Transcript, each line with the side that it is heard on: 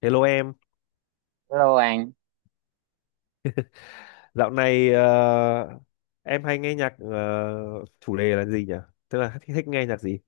left: Hello em,
right: Hello anh.
left: dạo này
right: Ừ,
left: em hay nghe nhạc, chủ đề là gì nhỉ? Tức là thích nghe nhạc gì?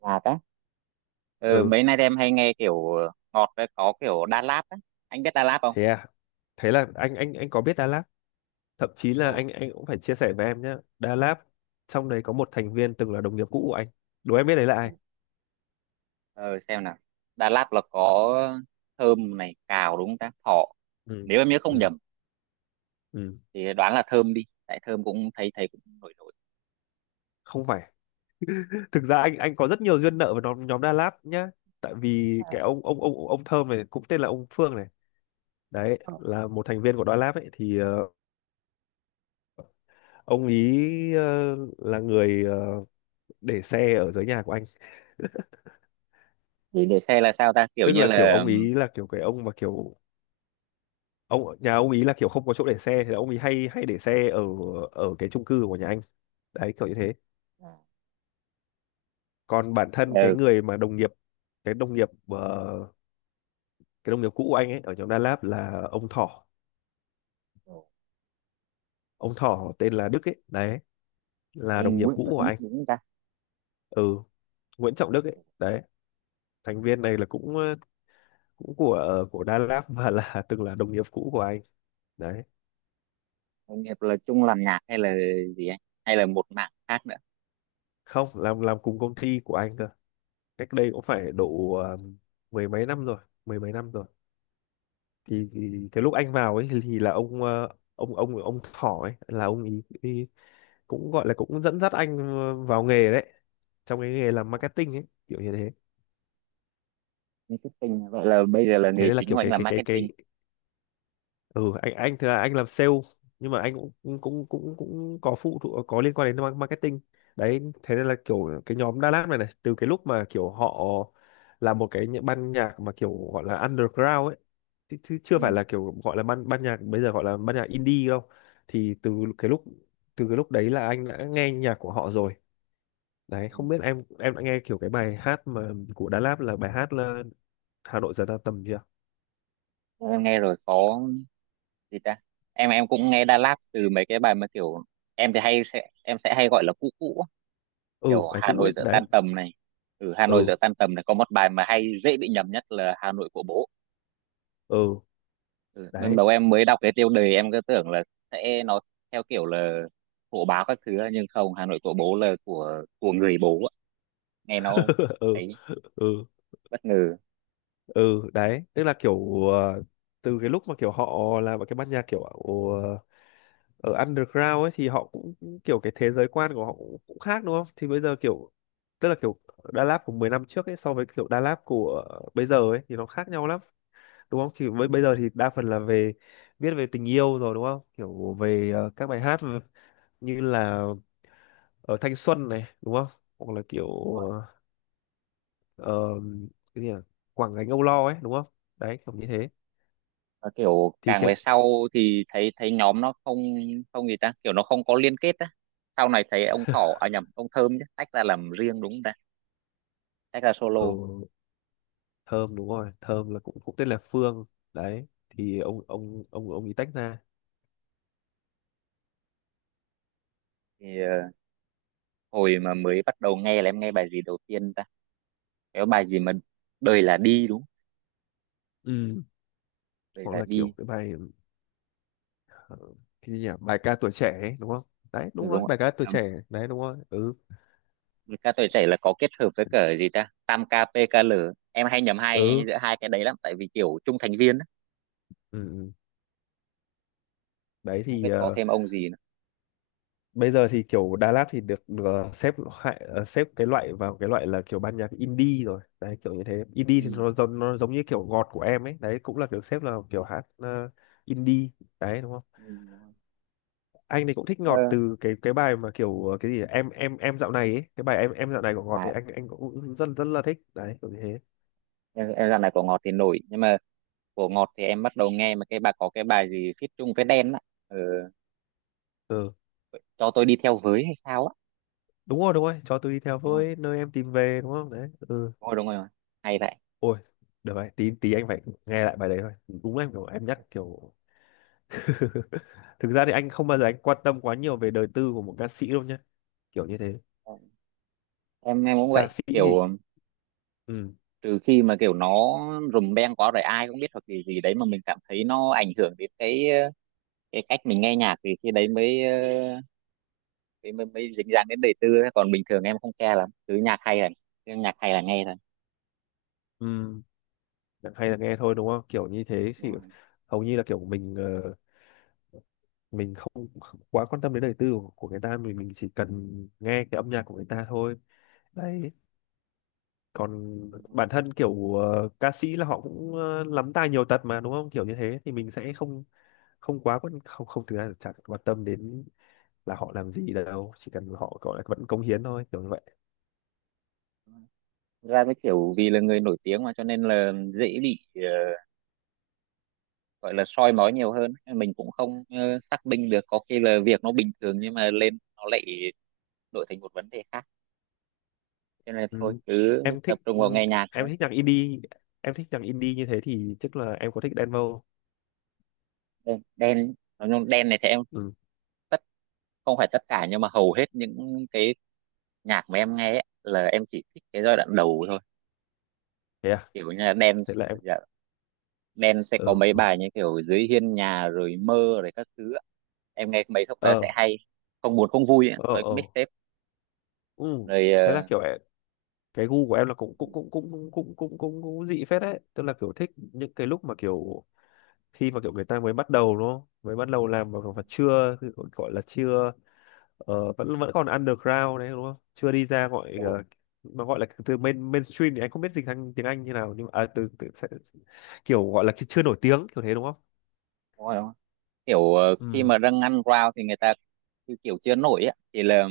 right: ngọt á. Ừ,
left: Ừ,
right: mấy nay em hay nghe kiểu ngọt với có kiểu Đà Lạt á. Anh biết Đà Lạt không?
left: thế à? Thế là anh có biết Đà Lạt, thậm chí là
right: Ồ.
left: anh cũng phải chia sẻ với em nhé. Đà Lạt trong đấy có một thành viên từng là đồng nghiệp cũ của anh. Đố em biết đấy là ai?
right: Ừ. Ờ, xem nào. Đà Lạt là có thơm này, cào đúng không ta? Thọ.
left: Ừ,
right: Nếu em nhớ không
left: ừ,
right: nhầm
left: ừ,
right: thì đoán là thơm đi. Tại thơm cũng thấy thấy cũng nổi nổi.
left: không phải. Thực ra anh có rất nhiều duyên nợ với nhóm nhóm Đà Lạt nhá. Tại vì cái ông Thơm này cũng tên là ông Phương này. Đấy
right: Ờ.
left: là một thành viên của Đà Lạt ấy thì, ông ý là người, để xe ở dưới nhà của anh.
right: Thì để xe là sao ta? Kiểu
left: Tức
right: như
left: là kiểu
right: là
left: ông ý là kiểu cái ông mà kiểu ông nhà ông ý là kiểu không có chỗ để xe thì ông ý hay hay để xe ở ở cái chung cư của nhà anh, đấy kiểu như thế.
right: à,
left: Còn bản thân cái
right: ừ,
left: người mà đồng nghiệp, cái đồng nghiệp, cái đồng nghiệp cũ của anh ấy ở nhóm Đà Lạt là ông Thỏ.
right: ừ.
left: Ông Thỏ tên là Đức ấy, đấy là đồng nghiệp
right: Nguyễn
left: cũ của
right: Trọng biết
left: anh.
right: đúng không ta?
left: Ừ, Nguyễn Trọng Đức ấy đấy, thành viên này là cũng, cũng của, của Đà Lạt và là từng là đồng nghiệp cũ của anh đấy.
right: Anh Hiệp là chung làm nhạc hay là gì anh? Hay là một mảng khác nữa?
left: Không, làm làm cùng công ty của anh cơ, cách đây cũng phải độ, mười mấy năm rồi, mười mấy năm rồi. Thì
right: Ừ,
left: cái lúc anh vào ấy thì là ông, ông Thỏ ấy là ông ý cũng gọi là cũng dẫn dắt anh, vào nghề đấy, trong cái nghề làm
right: ừ.
left: marketing ấy, kiểu như thế.
right: Marketing. Vậy là bây giờ là
left: Thế
right: nghề
left: nên là
right: chính của
left: kiểu
right: anh
left: cái
right: là
left: cái cái cái
right: marketing.
left: ừ, anh thì là anh làm sale, nhưng mà anh cũng cũng cũng cũng, có phụ thuộc, có liên quan đến marketing đấy. Thế nên là kiểu cái nhóm Đà Lạt này này từ cái lúc mà kiểu họ là một cái ban nhạc mà kiểu gọi là underground ấy, chứ chưa phải
right: Ừ.
left: là kiểu gọi là ban ban nhạc, bây giờ gọi là ban nhạc indie đâu. Thì từ cái lúc, từ cái lúc đấy là anh đã nghe nhạc của họ rồi đấy.
right: Ừ.
left: Không biết em đã nghe kiểu cái bài hát mà của Đà Lạt là bài hát là Hà Nội giờ ta tầm chưa?
right: Em nghe rồi, có gì ta, em cũng nghe Đà Lạt từ mấy cái bài mà kiểu em thì hay sẽ em sẽ hay gọi là cũ cũ á.
left: Ừ,
right: Kiểu
left: bài
right: Hà
left: cũ
right: Nội
left: ấy
right: giữa
left: đấy.
right: tan tầm này, ừ, Hà Nội
left: Ừ,
right: giữa tan tầm này có một bài mà hay dễ bị nhầm nhất là Hà Nội của bố.
left: ừ,
right: Ừ, ban
left: đấy.
right: đầu em mới đọc cái tiêu đề em cứ tưởng là sẽ nó theo kiểu là hộ báo các thứ á, nhưng không, Hà Nội của bố là của người bố á. Nghe nó
left: Ừ,
right: ấy,
left: ừ,
right: bất ngờ.
left: ừ, đấy. Tức là kiểu, từ cái lúc mà kiểu họ là một cái ban nhạc kiểu ở, ở underground ấy, thì họ cũng cũng kiểu cái thế giới quan của họ cũng khác đúng không. Thì bây giờ kiểu, tức là kiểu Đà Lạt của 10 năm trước ấy so với kiểu Đà Lạt của bây giờ ấy thì nó khác nhau lắm đúng không. Thì với bây giờ thì đa phần là về viết về tình yêu rồi đúng không, kiểu về, các bài hát như là, thanh xuân này đúng không, hoặc là kiểu,
right: Ừ.
left: ờ, ờ, cái gì nhỉ? Quảng gánh âu lo ấy đúng không, đấy kiểu như thế.
right: Và kiểu
left: Thì
right: càng
left: cái
right: về sau thì thấy thấy nhóm nó không, không gì ta, kiểu nó không có liên kết á. Sau này thấy ông Thỏ, à nhầm, ông Thơm chứ, tách ra làm riêng đúng không ta, tách ra solo.
left: ừ, thơm đúng rồi, thơm là cũng cũng tên là Phương đấy. Thì ông ấy tách ra.
right: Thì hồi mà mới bắt đầu nghe là em nghe bài gì đầu tiên ta, cái bài gì mà đời là đi đúng không?
left: Ừ,
right: Đời
left: hoặc
right: là
left: là kiểu
right: đi.
left: cái bài, ờ, cái gì nhỉ, bài ca tuổi trẻ ấy, đúng không, đấy
right: Ừ,
left: đúng
right: đúng
left: rồi,
right: không
left: bài ca tuổi
right: ạ. À,
left: trẻ đấy, đúng rồi. Ừ,
right: với ca tuổi trẻ là có kết hợp với cả gì ta tam KPKL. Em hay nhầm hai
left: ừ,
right: giữa hai cái đấy lắm tại vì kiểu chung thành viên á.
left: ừ, ừ, đấy
right: Không
left: thì,
right: biết có thêm ông gì nữa.
left: bây giờ thì kiểu Đà Lạt thì được, xếp loại, xếp cái loại vào cái loại là kiểu ban nhạc indie rồi đấy, kiểu như thế. Indie
right: Ừ.
left: thì nó giống như kiểu ngọt của em ấy đấy, cũng là kiểu xếp là kiểu hát, indie đấy đúng không.
right: Ừ, đúng
left: Anh thì cũng thích
right: rồi.
left: ngọt
right: Ờ,
left: từ cái bài mà kiểu, cái gì, em dạo này ấy. Cái bài em dạo này của ngọt thì
right: lại
left: anh cũng rất rất là thích đấy, kiểu như thế.
right: em dạo này của ngọt thì nổi, nhưng mà của Ngọt thì em bắt đầu nghe mà cái bà có cái bài gì feat chung với Đen á, ừ,
left: Ừ,
right: cho tôi đi theo với hay sao á.
left: đúng rồi, đúng rồi, cho tôi đi theo
right: Đúng rồi,
left: với nơi em tìm về đúng không đấy. Ừ,
right: đúng rồi, đúng rồi. Hay vậy.
left: ôi, được rồi, tí tí anh phải nghe lại bài đấy thôi. Đúng, em kiểu em nhắc kiểu thực ra thì anh không bao giờ anh quan tâm quá nhiều về đời tư của một ca sĩ đâu nhá, kiểu như thế.
right: Ừ, em cũng
left: Ca
right: vậy,
left: sĩ thì
right: kiểu
left: ừ,
right: trừ khi mà kiểu nó rùm beng quá rồi ai cũng biết hoặc gì gì đấy mà mình cảm thấy nó ảnh hưởng đến cái cái cách mình nghe nhạc thì khi đấy mới mới dính dáng đến đời tư ấy. Còn bình thường em không care lắm, cứ nhạc hay là cứ nhạc hay là nghe thôi.
left: ừ, hay là nghe thôi đúng không, kiểu như thế.
right: Đúng
left: Thì
right: rồi,
left: hầu như là kiểu mình, ờ, mình không quá quan tâm đến đời tư của người ta, mình chỉ cần nghe cái âm nhạc của người ta thôi đấy. Còn
right: đúng rồi.
left: bản thân kiểu, ca sĩ là họ cũng, lắm tài nhiều tật mà đúng không, kiểu như thế. Thì mình sẽ không, không quá quan không không thực ra là chả quan tâm đến là họ làm gì đâu, chỉ cần họ gọi là vẫn cống hiến thôi, kiểu như vậy.
right: Đúng rồi. Thực ra cái kiểu vì là người nổi tiếng mà cho nên là dễ bị gọi là soi mói nhiều hơn, mình cũng không xác minh được, có khi là việc nó bình thường nhưng mà lên nó lại đổi thành một vấn đề khác, cho nên thôi
left: Ừ,
right: cứ
left: em
right: tập
left: thích
right: trung vào
left: ừ,
right: nghe nhạc
left: em
right: thôi.
left: thích nhạc indie, em thích nhạc indie như thế thì chắc là em có thích Đen Vâu.
right: Đen, đen nói chung đen này thì em
left: Ừ,
right: tất, không phải tất cả nhưng mà hầu hết những cái nhạc mà em nghe ấy, là em chỉ thích cái giai đoạn đầu thôi,
left: thế à,
right: kiểu như là đen.
left: thế là em
right: Dạ, đen sẽ
left: ờ,
right: có mấy
left: ừ,
right: bài như kiểu dưới hiên nhà rồi mơ rồi các thứ ạ. Em nghe mấy khúc đó
left: ờ
right: sẽ hay, không buồn không vui ấy,
left: ờ
right: với cái
left: ờ,
right: mixtape.
left: ừ.
right: Rồi
left: Thế là kiểu cái gu của em là
right: ừ,
left: cũng dị phết đấy, tức là kiểu thích những cái lúc mà kiểu khi mà kiểu người ta mới bắt đầu đúng không, mới bắt đầu làm mà chưa gọi là chưa, vẫn vẫn còn underground đấy đúng không, chưa đi ra gọi,
right: đúng rồi,
left: mà gọi là từ mainstream thì anh không biết dịch sang tiếng Anh như nào nhưng mà à, từ, từ sẽ, kiểu gọi là chưa nổi tiếng kiểu thế đúng không.
right: đúng rồi. Kiểu khi
left: Ừ,
right: mà dâng ăn rau thì người ta kiểu, kiểu chưa nổi á thì là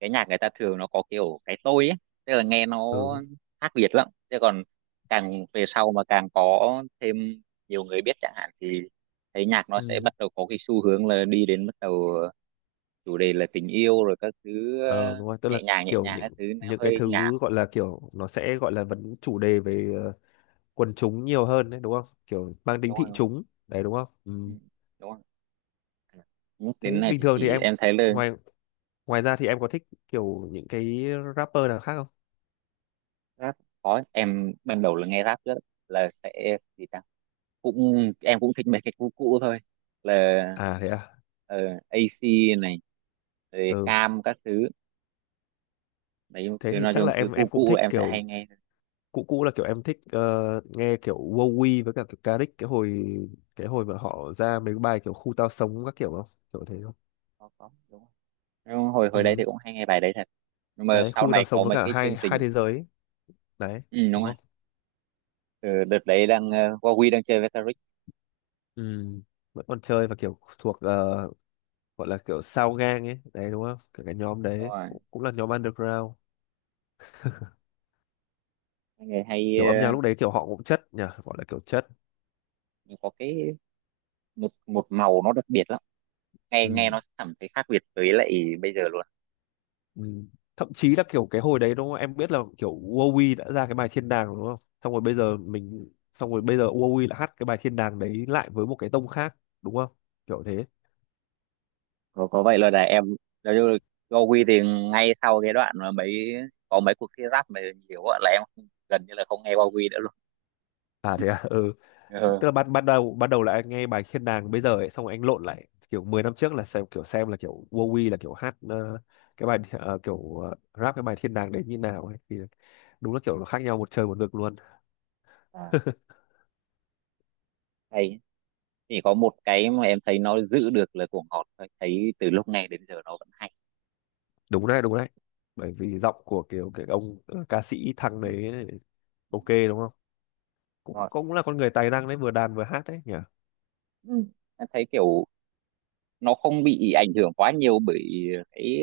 right: cái nhạc người ta thường nó có kiểu cái tôi ấy, tức là nghe nó
left: ừ,
right: khác biệt lắm, chứ còn càng về sau mà càng có thêm nhiều người biết chẳng hạn thì thấy nhạc nó sẽ
left: ừ,
right: bắt đầu có cái xu hướng là đi đến bắt đầu chủ đề là tình yêu rồi các thứ,
left: ờ đúng rồi, tức là
right: nhẹ
left: kiểu
right: nhàng các thứ, nó
left: những cái
right: hơi nhảm.
left: thứ gọi là kiểu nó sẽ gọi là vấn chủ đề về, quần chúng nhiều hơn đấy đúng không, kiểu mang tính
right: Đúng rồi,
left: thị
right: đúng rồi.
left: chúng đấy đúng không.
right: Ừ,
left: Ừ,
right: đúng không. Nhắc đến
left: thế
right: này
left: bình
right: thì
left: thường thì
right: chỉ
left: em
right: em thấy là
left: ngoài, ngoài ra thì em có thích kiểu những cái rapper nào khác không?
right: rap, có, em ban đầu là nghe rap rất là sẽ gì ta, cũng em cũng thích mấy cái cũ cũ thôi, là
left: À thế à,
right: ờ, AC này rồi
left: ừ,
right: cam các thứ. Đấy,
left: thế
right: cứ
left: thì
right: nói
left: chắc
right: chung
left: là
right: cứ
left: em
right: cũ
left: cũng
right: cũ
left: thích
right: em sẽ
left: kiểu
right: hay nghe thôi.
left: cũ cũ, là kiểu em thích, nghe kiểu Wowy với cả kiểu Karik cái hồi, cái hồi mà họ ra mấy cái bài kiểu khu tao sống các kiểu, không kiểu thế không.
right: Có đúng không, nhưng hồi hồi đấy thì
left: Ừ,
right: cũng hay nghe bài đấy thật, nhưng mà
left: đấy
right: sau
left: khu
right: này
left: tao sống
right: có
left: với
right: mấy
left: cả
right: cái chương
left: hai hai
right: trình.
left: thế giới ấy, đấy
right: Ừ, đúng
left: đúng
right: rồi.
left: không.
right: Ừ, đợt đấy đang Huawei đang chơi với Taric.
left: Ừ, vẫn còn chơi và kiểu thuộc, gọi là kiểu sao gang ấy đấy đúng không, kiểu cái nhóm
right: Đúng
left: đấy
right: rồi.
left: cũng là nhóm underground,
right: Mấy người hay
left: kiểu âm nhạc lúc đấy kiểu họ cũng chất nhỉ, gọi là kiểu chất.
right: nhưng có cái một một màu nó đặc biệt lắm, nghe nghe
left: Ừ,
right: nó cảm thấy khác biệt với lại bây giờ luôn.
left: ừ. Thậm chí là kiểu cái hồi đấy đúng không, em biết là kiểu Wowy đã ra cái bài thiên đàng đúng không, xong
right: Ừ.
left: rồi bây giờ Wowy lại hát cái bài thiên đàng đấy lại với một cái tông khác đúng không, kiểu thế.
right: Có vậy là em nói chung là Gowi thì ngay sau cái đoạn mà mấy, có mấy cuộc thi rap mà nhiều á là em không- gần như là không nghe Go quy nữa luôn.
left: À thế à, ừ, tức
right: Ừ.
left: là ban ban đầu, ban đầu là anh nghe bài Thiên Đàng bây giờ ấy, xong rồi anh lộn lại kiểu 10 năm trước là xem kiểu xem là kiểu Wowy là kiểu hát, cái bài, kiểu, rap cái bài Thiên Đàng đấy như nào ấy, thì đúng là kiểu nó khác nhau một trời một vực luôn.
right: À, hay, chỉ có một cái mà em thấy nó giữ được là cuồng họt thôi, thấy từ lúc nghe đến giờ nó vẫn hay.
left: Đúng đấy, đúng đấy, bởi vì giọng của kiểu cái ông, ca sĩ thằng
right: Đúng.
left: đấy
right: Ừ,
left: ok đúng không, cũng
right: rồi.
left: cũng là con người tài năng đấy, vừa đàn vừa hát đấy nhỉ.
right: Ừ. Em thấy kiểu nó không bị ảnh hưởng quá nhiều bởi cái,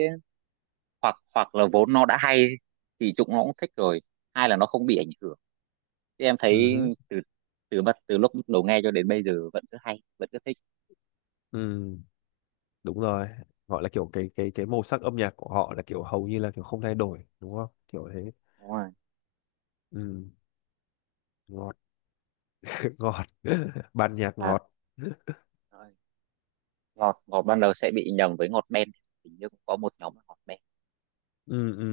right: hoặc hoặc là vốn nó đã hay thì chúng nó cũng thích rồi, hai là nó không bị ảnh hưởng. Thì em
left: Ừ
right: thấy
left: hứ,
right: từ, từ bắt từ lúc đầu nghe cho đến bây giờ vẫn cứ hay vẫn cứ thích.
left: ừ đúng rồi, gọi là kiểu cái cái màu sắc âm nhạc của họ là kiểu hầu như là kiểu không thay đổi đúng không, kiểu thế.
right: Đúng rồi.
left: Ừ, đúng rồi. Ngọt ban nhạc
right: À,
left: ngọt.
right: rồi. Ngọt, ngọt ban đầu sẽ bị nhầm với ngọt đen, hình như cũng có một nhóm là ngọt đen.
left: Ừ, ừ,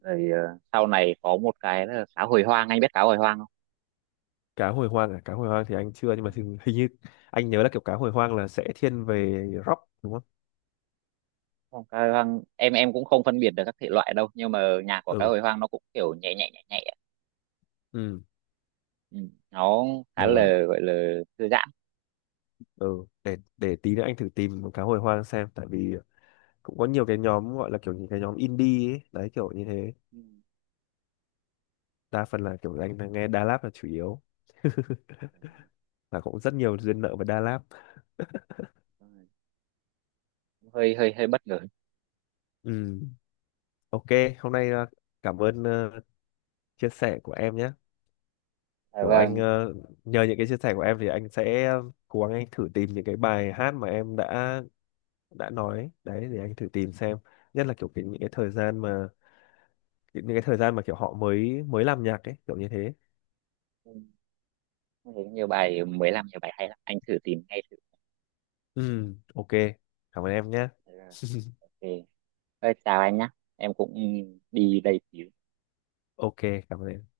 right: Rồi sau này có một cái là cá hồi hoang, anh biết cá hồi hoang không?
left: cá hồi hoang à, cá hồi hoang thì anh chưa,
right: Ừ.
left: nhưng mà thì, hình như anh nhớ là kiểu cá hồi hoang là sẽ thiên về rock đúng không.
right: Không, cá hồi hoang em cũng không phân biệt được các thể loại đâu, nhưng mà nhạc của cá
left: Ừ,
right: hồi hoang nó cũng kiểu nhẹ nhẹ nhẹ nhẹ.
left: ừ,
right: Ừ. Nó khá
left: được rồi,
right: là gọi là thư giãn.
left: ừ, để tí nữa anh thử tìm cá hồi hoang xem, tại vì cũng có nhiều cái nhóm gọi là kiểu những cái nhóm indie ấy, đấy kiểu như thế.
right: Ừ.
left: Đa phần là kiểu anh là nghe Da Lab là chủ yếu và cũng rất nhiều duyên nợ với Da Lab.
right: Hơi hơi hơi bất ngờ.
left: Ừ, ok, hôm nay, cảm ơn, chia sẻ của em nhé.
right: À,
left: Kiểu anh,
right: vâng.
left: nhờ những cái chia sẻ của em thì anh sẽ cố gắng anh thử tìm những cái bài hát mà em đã nói đấy, để anh thử tìm xem. Nhất là kiểu cái, những cái thời gian mà, những cái thời gian mà kiểu họ mới mới làm nhạc ấy kiểu như thế.
right: Ừ. Em thấy nhiều bài mới làm nhiều bài hay lắm, anh thử tìm ngay thử.
left: Ừ, ok, cảm ơn em nhé.
right: Ừ. Ok. Thôi, chào anh nhá, em cũng đi đây xíu.
left: Ok, cảm ơn em.